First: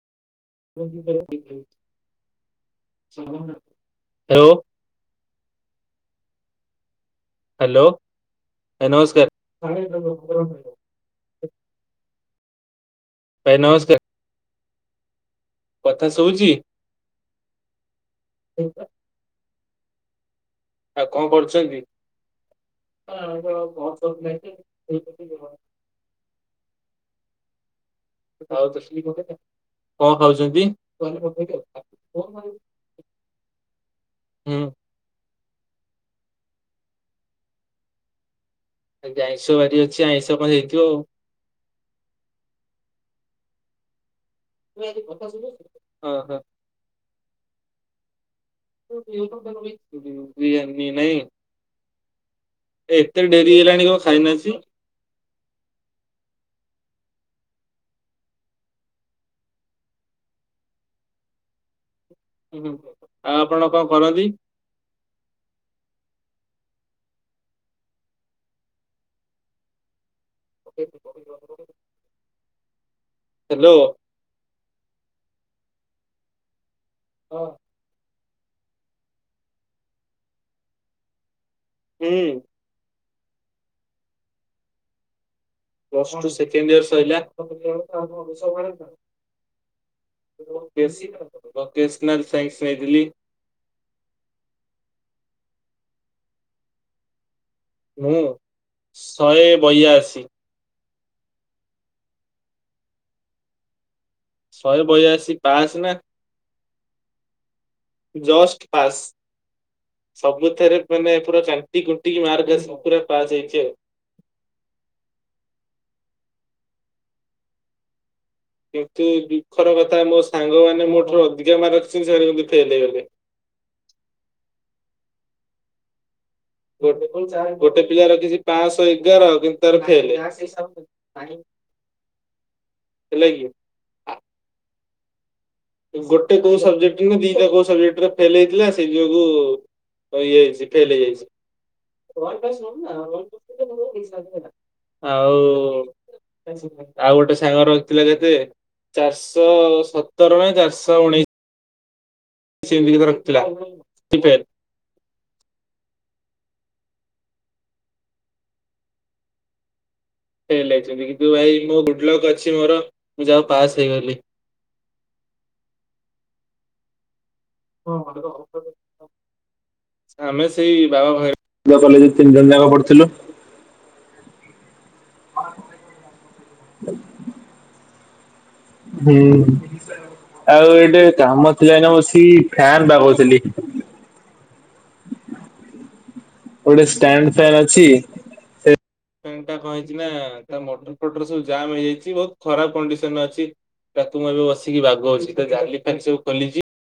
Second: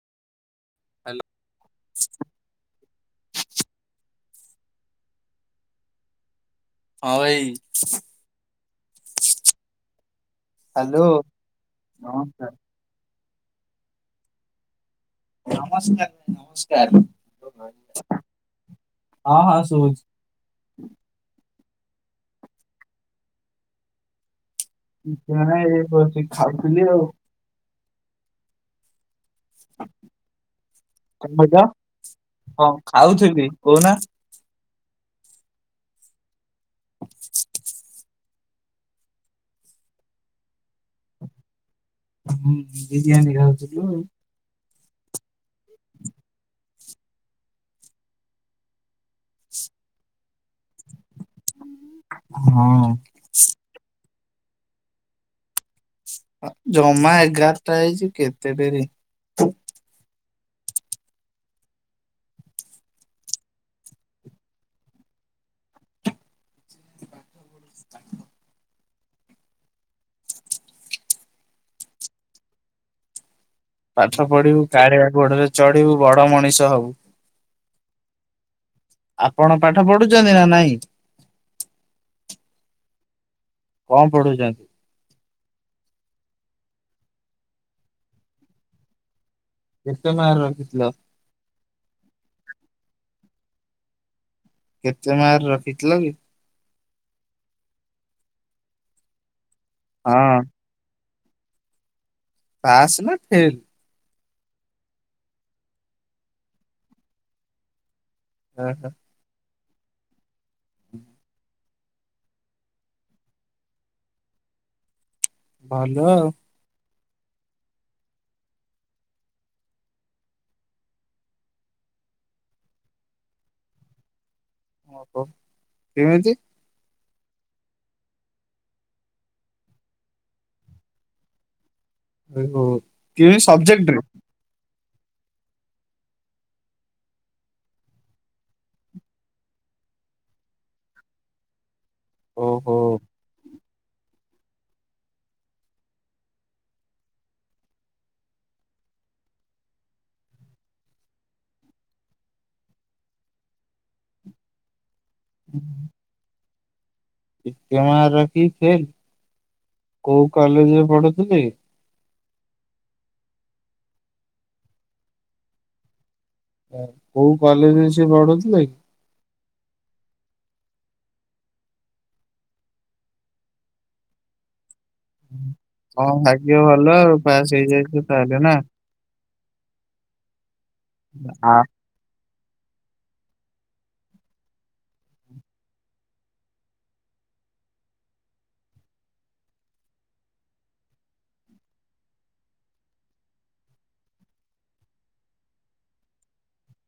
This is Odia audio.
Hello hello. ହଁ ଭାଇ। ହାଲୋ [unintelligible] ନମସ୍କାର। ହାଲୋ ଭାଇ ନମସ୍କାର। କଥା ନମସ୍କାର, ଶୁଭୁଛି? ଆଉ ନମସ୍କାର। ଆଉ କଣ କରୁଛନ୍ତି? ଯାହା ହେଇ କରୁଛି ଖାଉଥିଲି ଅଉ। କଣ ଖାଉଛନ୍ତି? କଣ କହିଲ ହଁ ଖାଉଥିବି କହୁନ? [inaudible] ଆଜି ଆଇଁଷ ବାରି ଅଛି ଆଇଁଷ ହେଇଥିବ ଆଉ। ହୁଁ ବିରିୟାନୀ ଖାଉଥିଲୁ ଆଉ। ହଁ ହଁ। ବିରିୟାନୀ ନାଇଁ? ହଁ। ଏତେ ଡେରି ହେଲାଣି କଣ ଖାଇନ ଆଜି? ଜମା ଏଗାରଟା ହେଇଛି କେତେ ଡେରି। ଆଉ ଆପଣ କଣ କରନ୍ତି? [unintelligible] ହାଲୋ। ପାଠ ପଢିବୁ କାଳିଆ ଘୋଡ଼ାରେ ଚଢିବୁ ବଡ ମଣିଷ ହବୁ। ହଁ। ଆପଣ ପାଠ ପଢୁଛନ୍ତି ନା ନାଇଁ? ହୁଁ। କଣ ପଢୁଚନ୍ତି? ପ୍ଲସ୍ ଟୁ ସେକେଣ୍ଡିୟର ସଇଲା। କେତେ ମାର୍କ ରଖିଥିଲ ପି ଏସ୍ ଭୋକେସ୍ନାଲ ସାଇନ୍ସି ନେଇଥିଲି। କେତେ ମାର୍କ ରଖିଥିଲ କି? ମୁଁ, ଶହେ ବୟାଅଶୀ। ହଁ ପାସ୍ ନା ଫେଲ୍? ଶହେ ବୟାଅଶୀ ପାସ୍ ନା, ଜଷ୍ଟ ଓହୋ ପାସ୍। ସବୁଥିରେ ମାନେ ପୁରା କାଟି କୁଟିକି ମାର୍କ ଆସି ପୁରା ପାସ୍ ହେଇଚି ଆଉ। ଭଲ ଆଉ। ଏତେ ଦୁଃଖର କଥା ମୋ ସାଙ୍ଗମାନେ ମୋ ଠାରୁ ଅଧିକା ମାର୍କ ରଖିଛନ୍ତି ସେମାନେ କିନ୍ତୁ ଫେଲ୍ ହେଇଗଲେ। ଓହୋ, କେମିତି? ଗୋଟେ ପିଲା ରଖିଛି ପାଂଶହ ଏଗାର, କିନ୍ତୁ ତାର ଫେଲ୍। କାହିଁ? ଓହୋ, କେଉଁ ସବଜେକ୍ଟରେ? ଗୋଟେ କୋଉ ସବଜେକ୍ଟରେ ନା ଦିଟା କୋଉ ସବଜେକ୍ଟରେ ଫେଲ୍ ହେଇଥିଲା ସେଇ ଯୋଗୁ ରଇଯାଇଛି ଫେଲ୍ ହେଇଯାଇଛି। ଓହୋ ଆଉ ଆଉ ଗୋଟେ ସାଙ୍ଗ ରଖିଥିଲା କେତେ ଚାରିଶହ ସତର ନା ଚାରିଶହ ଉଣେଇ ଶୀ ସେ ଏମିତିକା ରଖିଥିଲା ସେ ଫେଲ୍। ହୁଁ। ଏତେ ମାର୍କ ରଖିକି ଫେଲ୍। କୋଉ ଫେଲ୍ କଲେଜରେ ହେଇଛନ୍ତି, କିନ୍ତୁ ପଢୁଥିଲେ? ଭାଇ ମୋ ଗୁଡ୍ ଲକ୍ ଅଛି ମୋର ମୁଁ ଯାହା ହଉ ପାସ୍ ହେଇଗଲି। କୋଉ କଲେଜରେ ସିଏ ପଢୁଥିଲା କି? ଆମେ ସେଇ ବାବା ଭୈରବି କଲେଜରେ ତିନି ଜଣ ଯାକ ପଢୁଥିଲୁ। ତମ ଭାଗ୍ୟଭଲ ଆଉ ପାସ୍ ହେଇଯାଇଚ ତାହେଲେ ନା? ହୁଁ ଆଉ ଏଇଠେ ଆ କାମ ଥିଲା ନା ବସିକି ଫ୍ୟାନ୍ ବାଗଉଥିଲି ଗୋଟେ ଷ୍ଟାଣ୍ଡ ଫ୍ୟାନ୍ ଅଛି ଫ୍ୟାନଟା କଣ ହେଇଚି ନା ତା ମଟର ଫଟର ସବୁ ଜାମ ହେଇଯାଇଚି ବହୁତ ଖରାପ କଣ୍ଡିସନ ଅଛି ତାକୁ ମୁଁ ଏବେ ବସିକି ବାଗଉଚି ତା ଜାଲି ଫାଲି ସବୁ ଖୋଲିଚି